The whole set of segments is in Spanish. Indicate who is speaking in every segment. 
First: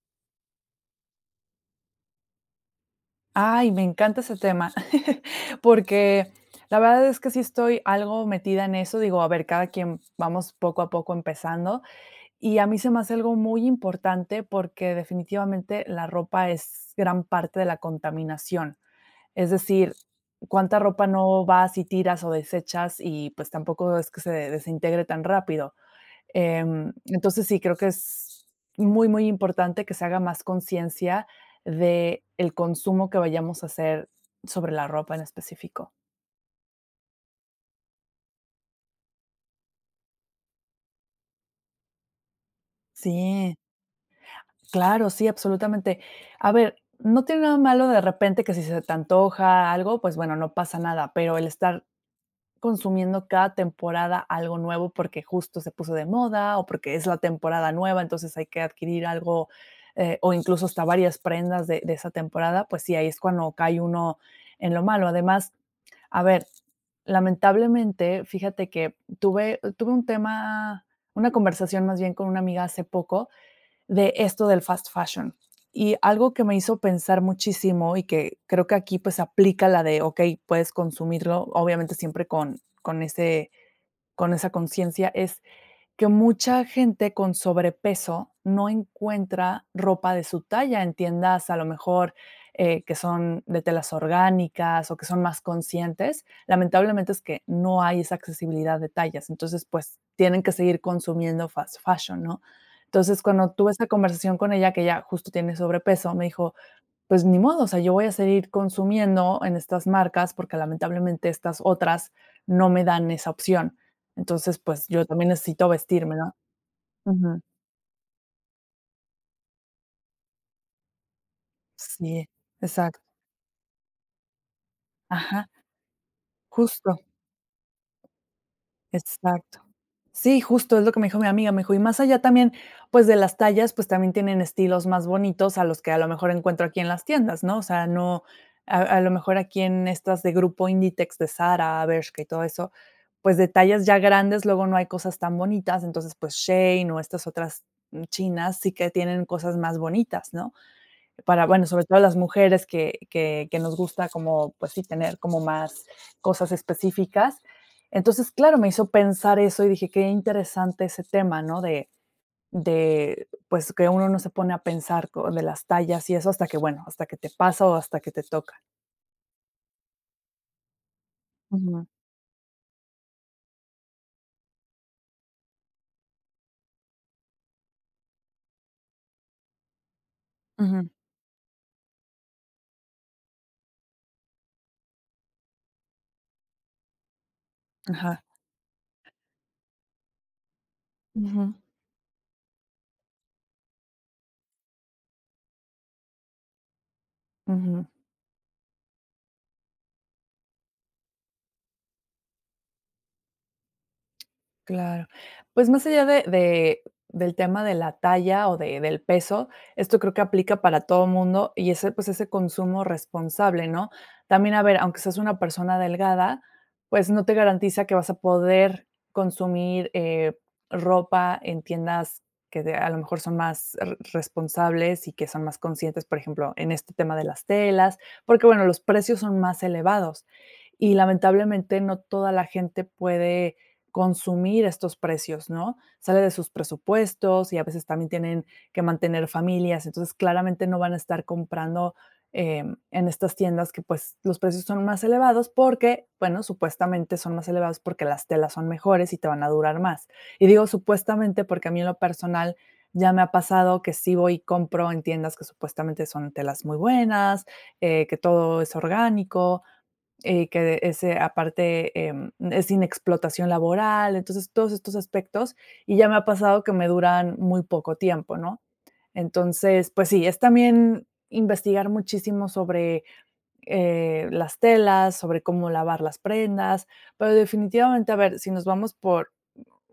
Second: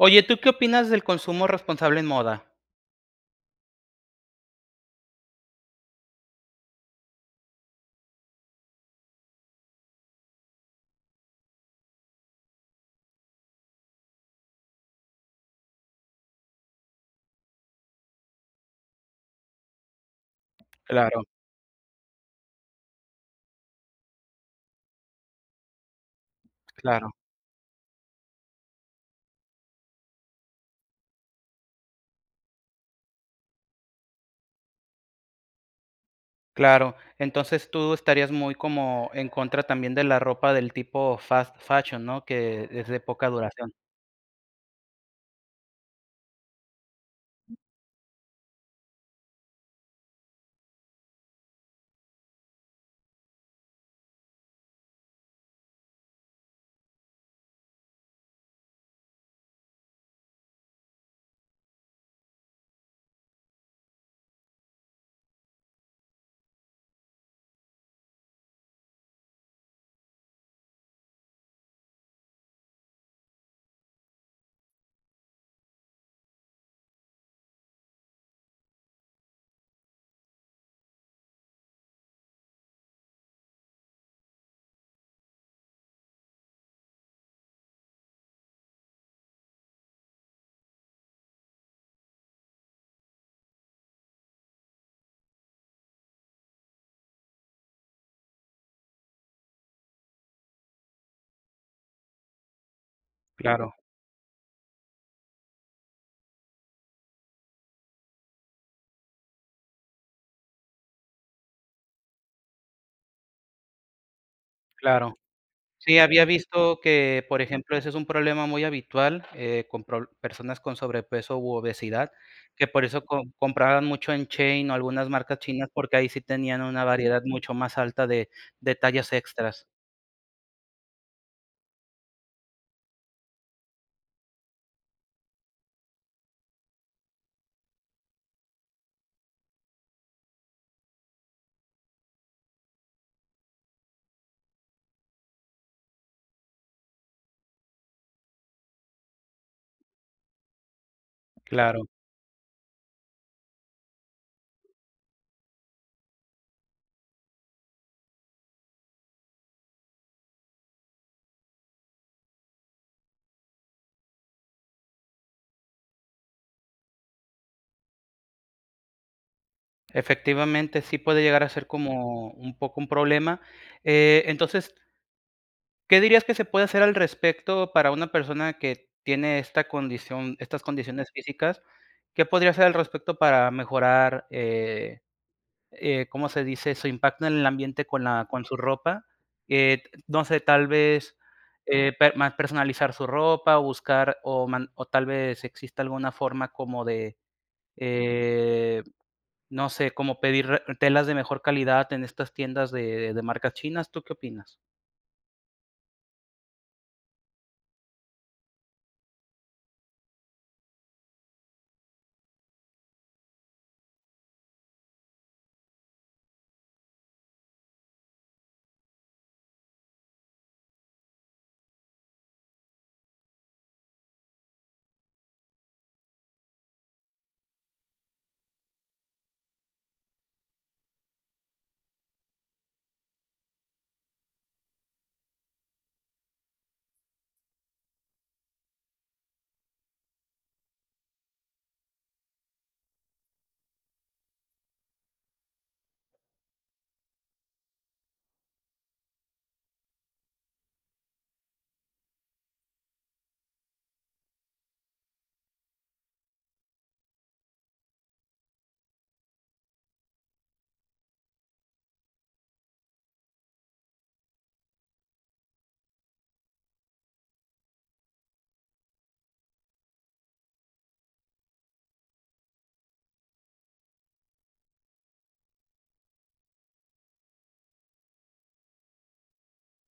Speaker 1: Oye, ¿tú qué opinas del consumo responsable en moda?
Speaker 2: Ay, me encanta ese tema, porque la verdad es que sí estoy algo metida en eso, digo, a ver, cada quien vamos poco a poco empezando. Y a mí se me hace algo muy importante porque, definitivamente, la ropa es gran parte de la contaminación. Es decir, cuánta ropa
Speaker 1: Claro.
Speaker 2: no vas y tiras o desechas y, pues, tampoco es que se desintegre tan rápido, eh,
Speaker 1: Claro.
Speaker 2: entonces, sí, creo que es muy muy importante que se haga más consciencia de el consumo que vayamos a hacer sobre la ropa en específico.
Speaker 1: Claro, entonces tú estarías muy como en contra también de la ropa del tipo fast fashion, ¿no? Que es de poca
Speaker 2: Sí.
Speaker 1: duración.
Speaker 2: Claro, sí, absolutamente. A ver, ¿no tiene nada malo de repente que si se te antoja algo? Pues bueno, no pasa nada, pero el estar consumiendo cada temporada algo nuevo porque justo se puso de moda o porque es la temporada nueva entonces hay que adquirir algo, eh, o incluso hasta varias prendas de de esa temporada pues si ahí es cuando cae uno en lo malo. Además a ver lamentablemente, fíjate que tuve tuve un tema una conversación, más bien, con una amiga hace poco de esto del fast fashion. Y algo que me hizo pensar muchísimo y que creo que aquí, pues aplica la de, okey, puedes consumirlo, obviamente, siempre con con ese con esa consciencia, es que mucha gente con sobrepeso no encuentra ropa de su talla en tiendas, a lo mejor, eh, que son de telas orgánicas o que son más conscientes. Lamentablemente, es que no hay esa accesibilidad de tallas. Entonces, pues tienen que seguir consumiendo fast fashion, ¿no? Entonces, cuando tuve
Speaker 1: Claro.
Speaker 2: esa conversación con ella que ella justo tiene sobrepeso, me dijo: "Pues ni modo, o sea, yo voy a seguir consumiendo en estas marcas porque, lamentablemente, estas otras no me dan esa opción. Entonces, pues, yo
Speaker 1: Claro.
Speaker 2: también necesito
Speaker 1: Sí,
Speaker 2: vestirme,
Speaker 1: había
Speaker 2: ¿no?"
Speaker 1: visto que, por
Speaker 2: Ujú.
Speaker 1: ejemplo, ese es un problema muy habitual, eh, con proble personas con sobrepeso u obesidad,
Speaker 2: Sí,
Speaker 1: que por
Speaker 2: exacto.
Speaker 1: eso com compraban mucho en Shein o algunas marcas
Speaker 2: Ajá.
Speaker 1: chinas porque ahí sí tenían una
Speaker 2: Justo.
Speaker 1: variedad mucho más alta de de detalles
Speaker 2: Exacto.
Speaker 1: extras.
Speaker 2: Sí, justo, es lo que me dijo mi amiga. Me dijo: "Y más allá también, pues, de las tallas, pues, también tienen estilos más bonitos a los que, a lo mejor, encuentro aquí en las tiendas", ¿no? O sea, no, a a lo mejor, aquí en estas de Grupo Inditex, de Zara, Bershka, y todo eso, pues, detalles ya grandes, luego no hay cosas tan bonitas. Entonces, pues, Shein o estas otras chinas sí que tienen cosas más bonitas, ¿no? Para, bueno, sobre
Speaker 1: Claro.
Speaker 2: todo las mujeres que que que nos gusta como, pues sí, tener como más cosas específicas. Entonces, claro, me hizo pensar eso y dije: "Qué interesante ese tema", ¿no? De de, pues que uno no se pone a pensar co de las tallas y eso hasta que, bueno, hasta que te pasa o hasta que te toca.
Speaker 1: Efectivamente, sí puede llegar a ser
Speaker 2: Ujú.
Speaker 1: como un poco un problema, eh, entonces ¿qué dirías que se puede hacer al respecto para una persona que tiene esta condición estas
Speaker 2: Ujú.
Speaker 1: condiciones físicas? ¿Qué podría hacer al respecto para mejorar, eh, eh, cómo se dice, su impacto en el ambiente con
Speaker 2: Ajá.
Speaker 1: la con su ropa? Eh, no sé, tal vez
Speaker 2: Ujú.
Speaker 1: eh, per mar-personalizar su ropa o buscar o man o tal vez exista alguna forma como de,
Speaker 2: Ujú.
Speaker 1: eh, no sé, como pedir re telas de mejor calidad en estas tiendas de de marcas chinas. ¿Tú qué opinas?
Speaker 2: Claro. Pues más allá de de del tema de la talla o de del peso esto creo que aplica para todo mundo y ese pues ese consumo responsable, ¿no? También a ver aunque seas una persona delgada pues no te garantiza que vas a poder consumir, eh, ropa en tiendas que de a lo mejor son más re responsables y que son más conscientes, por ejemplo, en este tema de las telas, porque bueno, los precios son más elevados. Y lamentablemente ,no toda la gente puede consumir estos precios, ¿no? Sale de sus presupuestos y a veces también tienen que mantener familias. Entonces, claramente no van a estar comprando, eh, en estas tiendas que, pues, los precios son más elevados porque, bueno, supuestamente son más elevados porque las telas son mejores y te van a durar más. Y digo, supuestamente, porque a mí en lo personal ya me ha pasado que sí voy y compro en tiendas que supuestamente son telas muy buenas, eh, que todo es orgánico, eh, que este aparte e e es sin explotación laboral. Entonces, todos estos aspectos, y ya me ha pasado que me duran muy poco tiempo, ¿no? Entonces, pues sí, es también investigar muchísimo sobre, eh, las telas, sobre cómo lavar las prendas, pero definitivamente, a ver, si nos vamos por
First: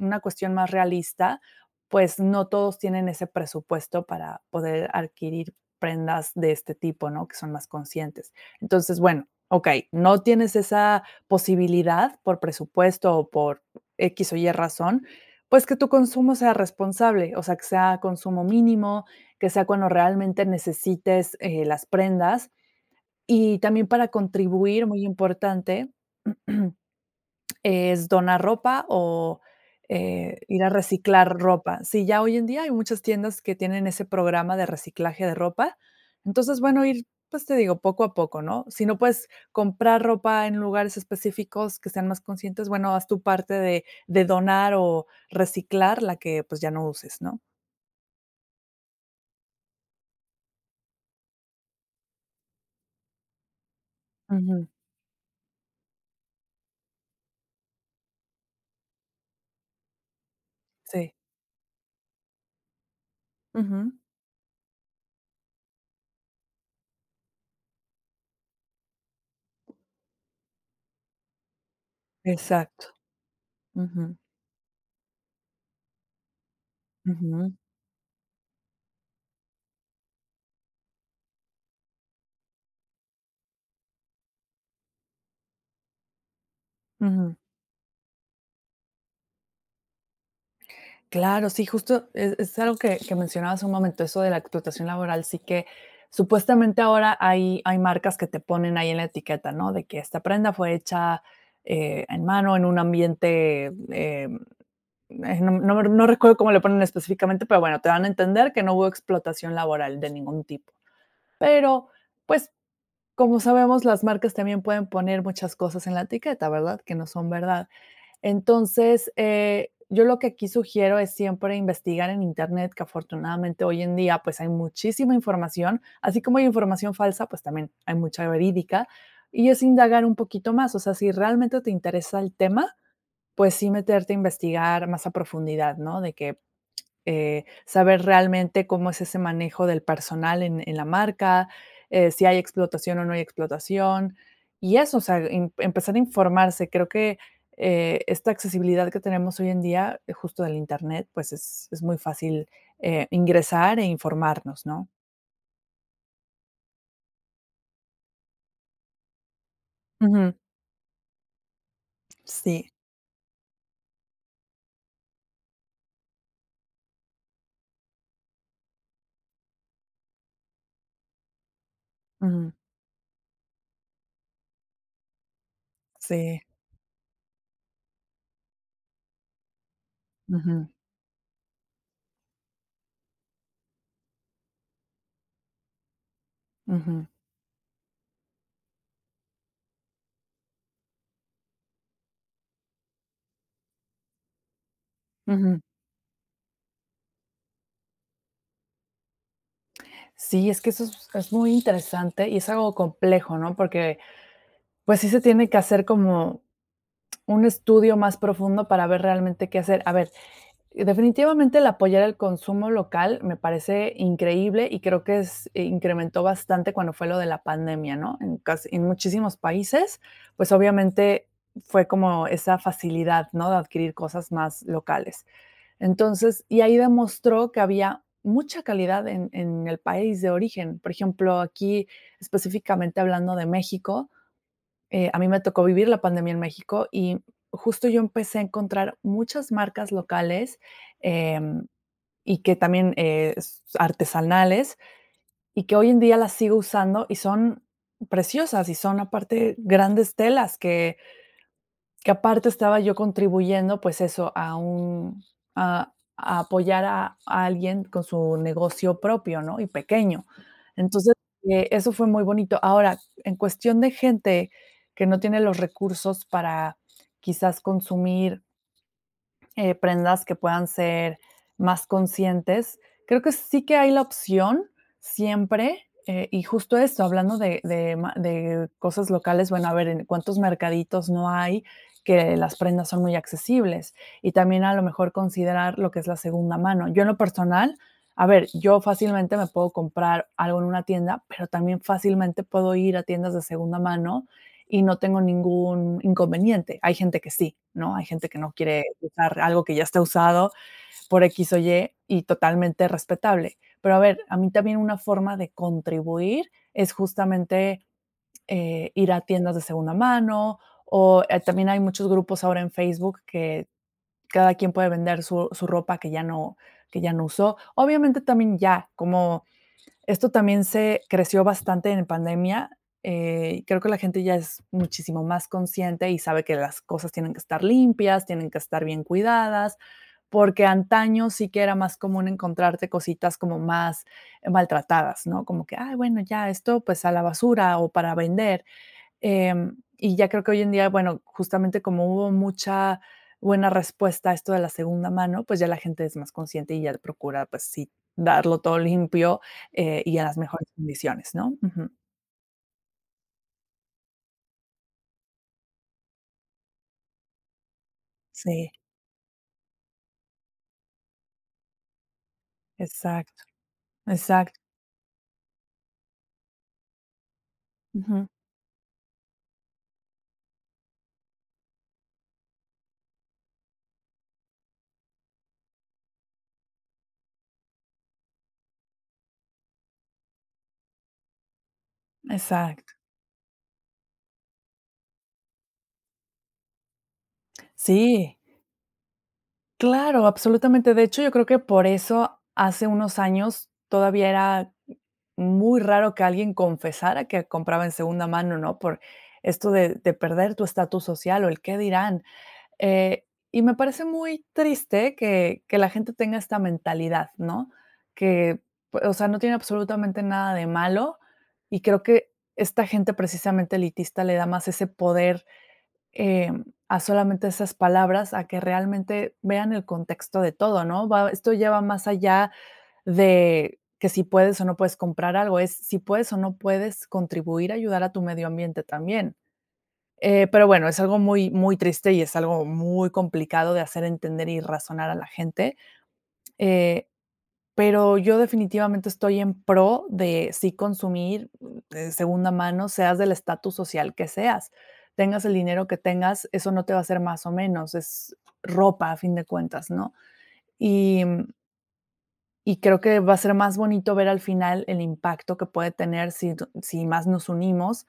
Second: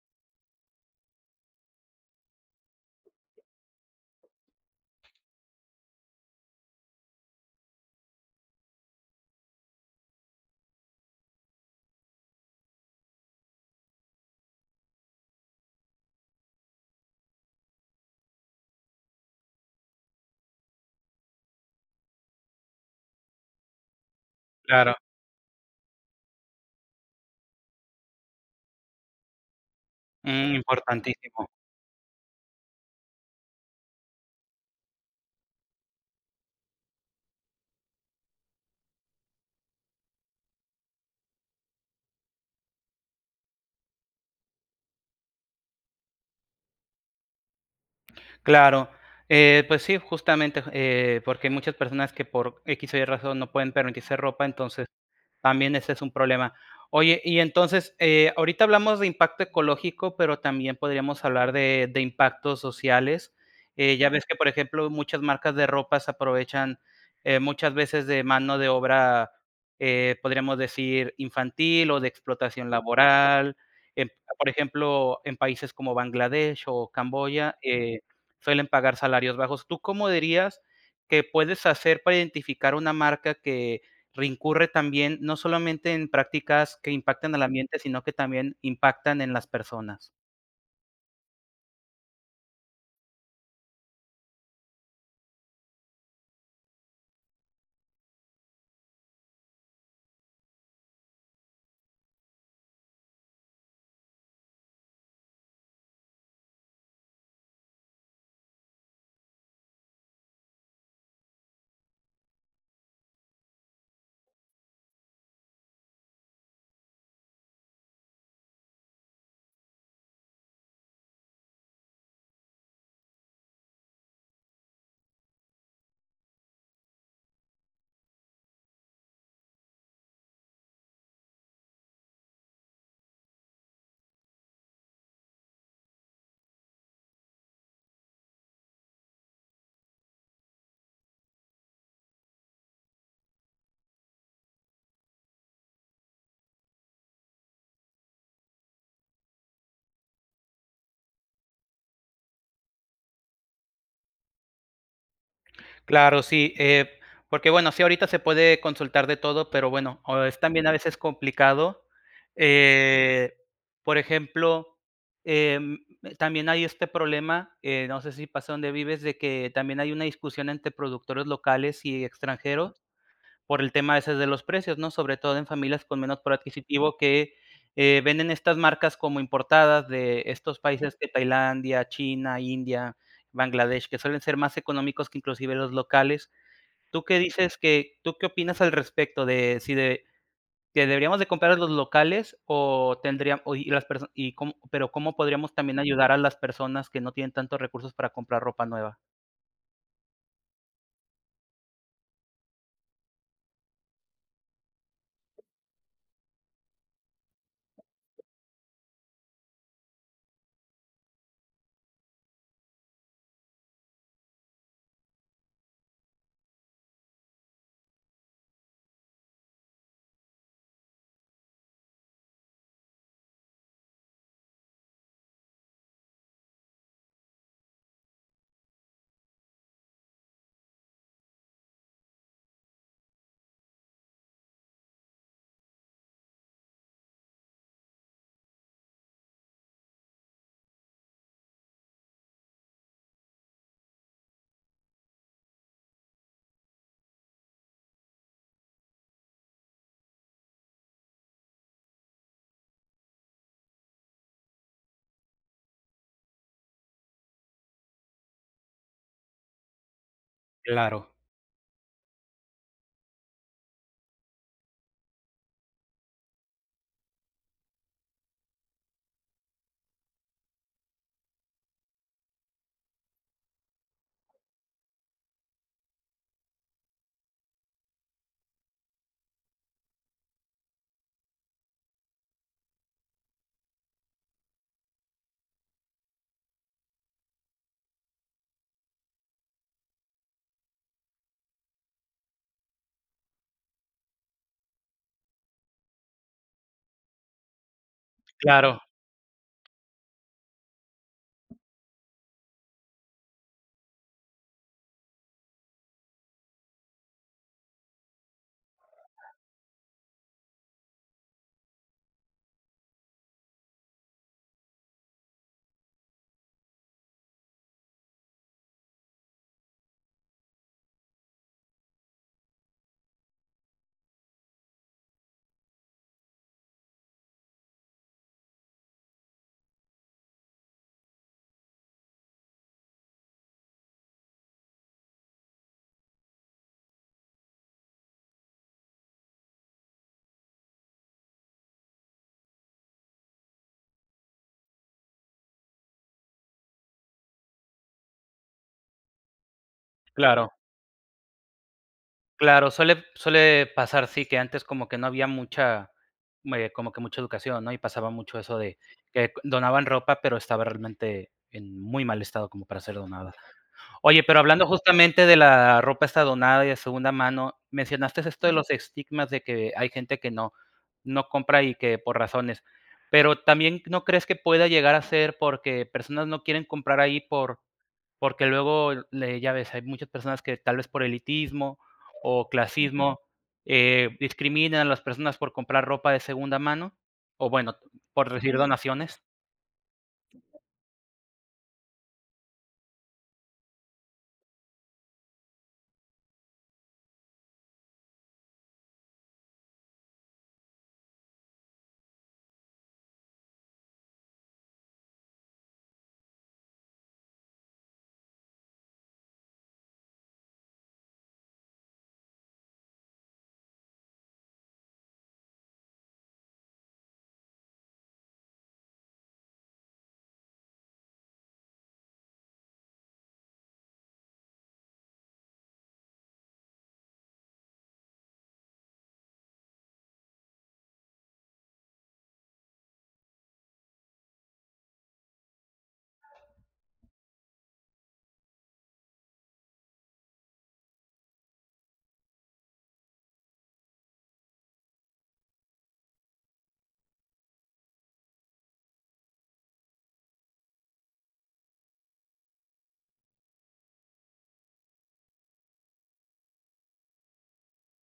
Speaker 2: u una cuestión más realista, pues no todos tienen ese presupuesto para poder adquirir prendas de este tipo, ¿no? Que son más conscientes. Entonces, bueno, okey, no tienes esa posibilidad por presupuesto o por equis o ye razón, pues que tu consumo sea responsable, o sea, que sea consumo mínimo, que sea cuando realmente necesites, eh, las prendas. Y también para contribuir,
Speaker 1: Claro.
Speaker 2: muy importante, es donar ropa o, eh,
Speaker 1: Mm,
Speaker 2: ir a reciclar
Speaker 1: importantísimo.
Speaker 2: ropa. Si ya hoy en día hay muchas tiendas que tienen ese programa de reciclaje de ropa entonces bueno ir, pues te digo poco a poco, ¿no? Si no puedes comprar ropa en lugares específicos que sean más conscientes, bueno, haz tu parte de de donar o reciclar la que, pues, ya no uses, ¿no?
Speaker 1: Claro. Eh, pues sí, justamente, j eh, porque hay muchas personas que por X o Y razón no pueden permitirse ropa,
Speaker 2: Ujú.
Speaker 1: entonces también ese es un problema. Oye, y entonces, eh, ahorita hablamos de impacto ecológico, pero también
Speaker 2: Sí.
Speaker 1: podríamos hablar de de impactos sociales, eh,
Speaker 2: Ujú.
Speaker 1: ya ves que, por ejemplo, muchas marcas de ropas aprovechan, eh, muchas veces de mano de obra, eh, podríamos decir, infantil o de explotación
Speaker 2: Exacto.
Speaker 1: laboral, eh,
Speaker 2: Ujú.
Speaker 1: por ejemplo, en países como Bangladesh o Camboya,
Speaker 2: Ujú.
Speaker 1: eh, suelen pagar salarios bajos. ¿Tú cómo dirías que puedes hacer para identificar una marca que incurre también, no solamente en prácticas que impactan
Speaker 2: Ujú.
Speaker 1: al ambiente, sino que también impactan en las personas?
Speaker 2: Claro, sí, justo es es algo que que mencionabas hace un momento, eso de la explotación laboral, sí que supuestamente ahora hay hay marcas que te ponen ahí en la etiqueta, ¿no?, de que esta prenda fue hecha, eh, en mano, en un ambiente, eh eh, no m no re no recuerdo cómo le ponen específicamente, pero bueno, te dan a entender que no hubo explotación laboral de ningún tipo. Pero pues como sabemos, las marcas también pueden poner muchas cosas en la etiqueta, ¿verdad?, que no son verdad, entonces, eh, yo lo que aquí sugiero es siempre investigar en internet que afortunadamente hoy en día pues hay muchísima información, así como hay información falsa, pues, también hay mucha verídica y es indagar un poquito más, o sea, si realmente te interesa el tema, pues sí meterte a investigar más a profundidad, ¿no?, de que, eh, saber realmente cómo es ese manejo del personal en en la marca, eh, si hay explotación o no hay explotación, y eso, o sea, em empezar a informarse, creo que, eh, esta accesibilidad que tenemos hoy en día, justo del Internet, pues, es es muy fácil, eh, ingresar e informarnos, ¿no?
Speaker 1: Claro, sí, eh, porque, bueno, sí, ahorita se puede consultar de todo, pero, bueno, o es
Speaker 2: Ujú.
Speaker 1: también a veces complicado,
Speaker 2: Sí.
Speaker 1: eh, por ejemplo, em, también hay este problema, em, no sé si pasa dónde vives, de que también hay una discusión entre productores locales y
Speaker 2: Ujú.
Speaker 1: extranjeros, por el tema ese de los precios, ¿no?, sobre todo en familias con menos poder
Speaker 2: Sí.
Speaker 1: adquisitivo que, eh, venden estas marcas como importadas de estos
Speaker 2: Ujú.
Speaker 1: países que Tailandia, China, India, Bangladesh, que suelen ser más económicos que inclusive los locales. ¿Tú
Speaker 2: Ujú.
Speaker 1: qué dices? que ¿Tú qué opinas al respecto de si de que deberíamos de comprar a los locales o tendrían o y las personas y cómo pero cómo podríamos
Speaker 2: Ujú.
Speaker 1: también ayudar a las personas que no tienen tantos recursos para comprar ropa nueva?
Speaker 2: Sí, es que eso es es muy interesante y es algo complejo, ¿no? Porque, pues, sí se tiene que hacer como un estudio más profundo para ver realmente qué hacer. A ver, definitivamente, el apoyar al consumo local me parece increíble y creo que es e incrementó bastante cuando fue lo de la pandemia, ¿no? En casi en muchísimos países, pues, obviamente fue como esa facilidad, ¿no?, de adquirir cosas más locales. Entonces, y ahí demostró que había mucha calidad en en el país de origen. Por ejemplo, aquí específicamente hablando de México, eh, a mí me tocó vivir la pandemia en México y justo yo empecé a encontrar muchas marcas locales, em, y que también, eh, s artesanales, y que hoy en día las sigo usando y son preciosas y son aparte grandes telas que que aparte estaba yo contribuyendo, pues eso, a un a a apoyar a a alguien con su negocio propio, ¿no? Y pequeño.
Speaker 1: Claro.
Speaker 2: Entonces, eso fue muy bonito. Ahora, en cuestión de gente que no tiene los recursos para quizás consumir Eh, prendas que puedan ser más conscientes, creo que sí que hay la opción siempre, eh, y justo eso, hablando de de ma de cosas locales, bueno, a ver en cuántos mercaditos no hay, que las prendas son muy accesibles. Y también, a lo mejor, considerar lo que es la segunda mano. Yo, en lo personal, a ver, yo fácilmente me puedo comprar algo en una tienda, pero también fácilmente puedo ir a tiendas de segunda mano y no tengo ningún inconveniente. Hay gente que sí, ¿no? Hay gente que no
Speaker 1: Claro.
Speaker 2: quiere usar algo que ya está usado por X o Y. Y totalmente respetable. Pero, a ver, a mí también una forma de contribuir es justamente ir a tiendas de segunda mano o también hay muchos grupos ahora en Facebook que cada quien puede vender su su ropa que ya no que ya no usó. Obviamente, también ya, como esto también se creció bastante en pandemia. Eh, creo que la gente ya es muchísimo más consciente y sabe que las cosas tienen que estar limpias, tienen que estar bien cuidadas. Porque antaño sí que era más común encontrarte cositas como más maltratadas, ¿no? Como que: "Ay, bueno, ya esto, pues, a la basura o para vender". Em, y ya creo que hoy en día, bueno, justamente como hubo mucha buena respuesta a esto de la segunda mano, pues ya la gente es más consciente y ya procura, pues sí, darlo todo limpio, eh, y en las
Speaker 1: Claro.
Speaker 2: mejores condiciones, ¿no? Ujú.
Speaker 1: Claro, suele suele pasar, sí, que antes como que no había mucha me como que mucha educación, ¿no? Y pasaba mucho eso
Speaker 2: Sí.
Speaker 1: de que donaban ropa, pero estaba realmente en muy mal estado como para ser donada.
Speaker 2: Exacto,
Speaker 1: Oye, pero
Speaker 2: exacto.
Speaker 1: hablando justamente de la ropa esta donada y de segunda mano, mencionaste
Speaker 2: Ujú.
Speaker 1: esto de los estigmas de que hay gente que no no compra y que por razones. Pero también, ¿no crees que pueda llegar a ser porque personas no quieren comprar ahí por porque luego le ya ves, hay muchas personas que tal vez por elitismo o
Speaker 2: Exacto.
Speaker 1: clasismo, eh, discriminan a las personas por comprar ropa de segunda mano, o bueno, por
Speaker 2: Sí.
Speaker 1: recibir donaciones?
Speaker 2: Claro, absolutamente. De hecho, yo creo que por eso hace unos años todavía era muy raro que alguien confesara que compraba en segunda mano, ¿no? Por esto de de perder tu estatus social o el qué dirán. Eh, y me parece muy triste que que la gente tenga esta mentalidad, ¿no? Que, o sea, pue no tiene absolutamente nada de malo, y creo que esta gente, precisamente, elitista, le da más ese poder, eh, a solamente esas palabras, a que realmente vean el contexto de todo, ¿no?, va esto lleva más allá de que si puedes o no puedes comprar algo, es si puedes o no puedes contribuir a ayudar a tu medio ambiente también. Eh, pero, bueno, es algo muy muy triste y es algo muy complicado de hacer entender y razonar a la gente. Eh, pero yo definitivamente estoy en pro de sí consumir, de segunda mano, seas del estatus social que seas. Tengas el dinero que tengas, eso no te va a hacer más o menos, es ropa, a fin de cuentas, ¿no? Y, mm Y creo que va a ser más bonito ver al final el impacto que puede tener si tu si más nos unimos,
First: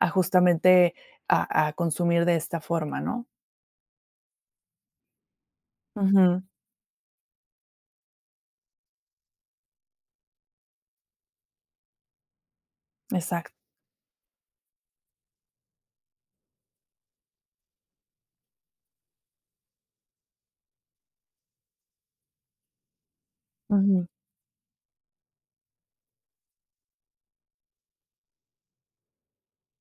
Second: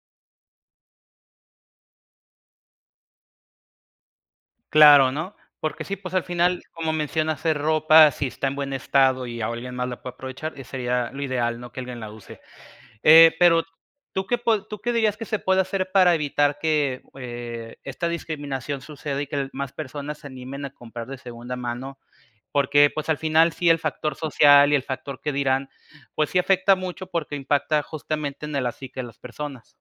Speaker 2: a justamente, a a consumir de esta forma, ¿no?
Speaker 1: Claro, ¿no? Porque sí, pues, al
Speaker 2: Ujú.
Speaker 1: final, como mencionas, es ropa, si está en buen estado y o alguien más la puede aprovechar, eh, sería lo ideal, ¿no?,que alguien la use, eh,
Speaker 2: Exacto.
Speaker 1: pero, ¿tú qué po tú qué dirías que se puede hacer para evitar que, eh, esta discriminación suceda y que más personas se animen a comprar de segunda mano? Porque, pues, al final, sí el
Speaker 2: Ujú.
Speaker 1: factor social y el factor qué dirán, pues, sí afecta mucho, porque impacta, justamente, en el así, que las personas.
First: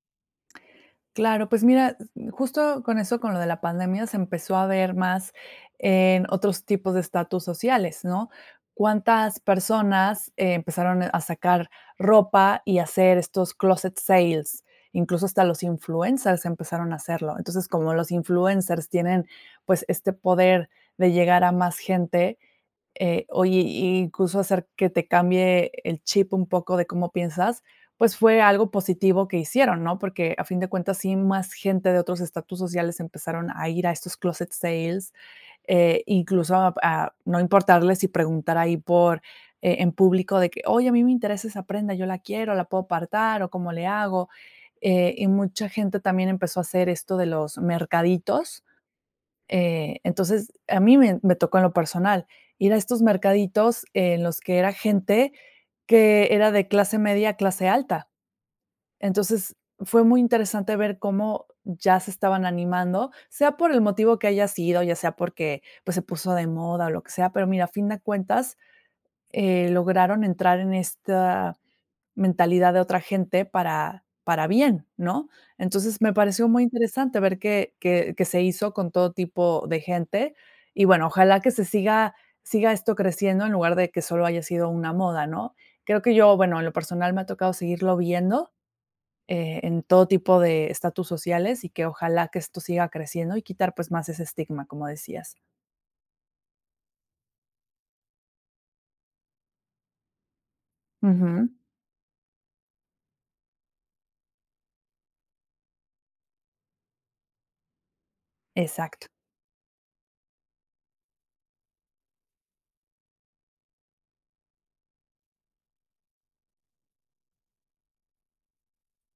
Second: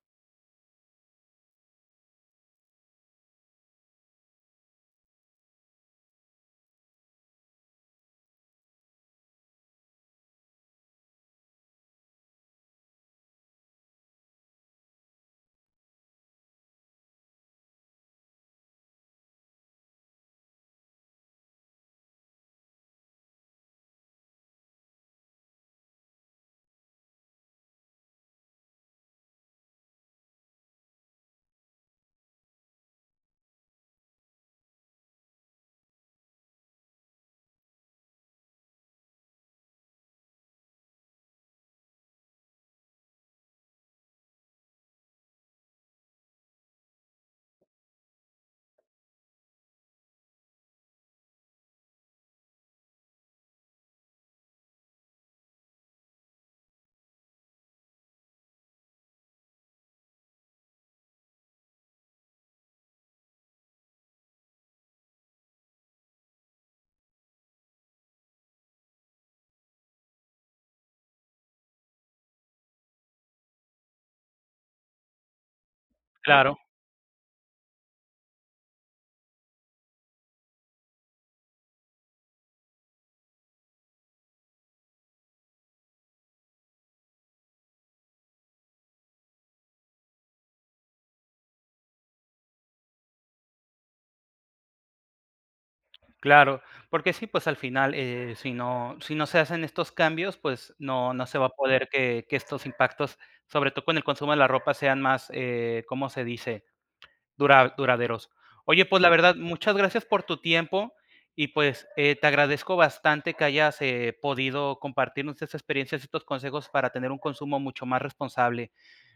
Speaker 2: Claro, pues, mira, s mm, justo con eso, con lo de la pandemia, se empezó a ver más en otros tipos de estatus sociales, ¿no? ¿Cuántas personas empezaron a sacar ropa y a hacer estos clóset sales? Incluso hasta los influencers empezaron a hacerlo. Entonces, como los influencers tienen, pues, este poder de llegar a más gente, eh, hoy, i incluso hacer que te cambie el chip un poco de cómo piensas, pues, fue algo positivo que hicieron, ¿no? Porque, a fin de cuentas, sí, más gente de otros estatus sociales empezaron a ir a estos clóset sales, eh, incluso a p a no importarle si preguntar ahí por eh, en público de que: "Oye, a mí me interesa esa prenda, yo la quiero, ¿la puedo apartar o cómo le hago?" Eh, y mucha gente también empezó a hacer esto de los mercaditos, eh, entonces, a mí me me tocó en lo personal, ir a estos mercaditos en los que era gente que era de clase media a clase alta. Entonces, fue muy interesante ver cómo ya se estaban animando, sea por el motivo que haya sido, ya sea porque, pues, se puso de moda o lo que sea, pero, mira, a fin de cuentas, eh, lograron entrar en esta mentalidad de otra gente para para bien, ¿no? Entonces, me pareció
Speaker 1: Claro.
Speaker 2: muy interesante ver que que que se hizo con todo tipo de gente. Y, bueno, ojalá que se siga siga esto creciendo, en lugar de que solo haya sido una moda, ¿no? Creo que yo, bueno, en lo personal, me ha tocado seguirlo viendo, eh, en todo tipo de estatus sociales, y que ojalá que esto siga creciendo y quitar, pues, más ese estigma, como decías.
Speaker 1: Claro, porque sí, pues, al final, eh, si no si no se hacen estos cambios, pues, no no se va a
Speaker 2: Ujú.
Speaker 1: poder que que estos impactos, sobre todo con el consumo de la ropa, sean más, eh, ¿cómo se dice?, dura duraderos. Oye, pues, la
Speaker 2: Exacto.
Speaker 1: verdad, muchas gracias por tu tiempo y, pues, eh, te agradezco bastante que hayas, eh, podido compartirnos estas experiencias y estos consejos para tener un consumo mucho más responsable.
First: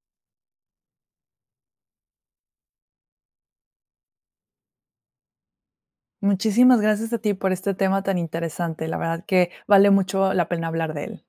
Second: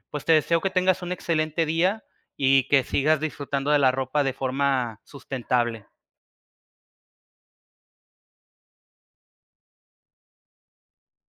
Speaker 1: Pues, te deseo que tengas un excelente día y que sigas disfrutando de la ropa de forma sustentable.
Speaker 2: Muchísimas gracias a ti por este tema tan interesante. La verdad que vale mucho la pena hablar de él.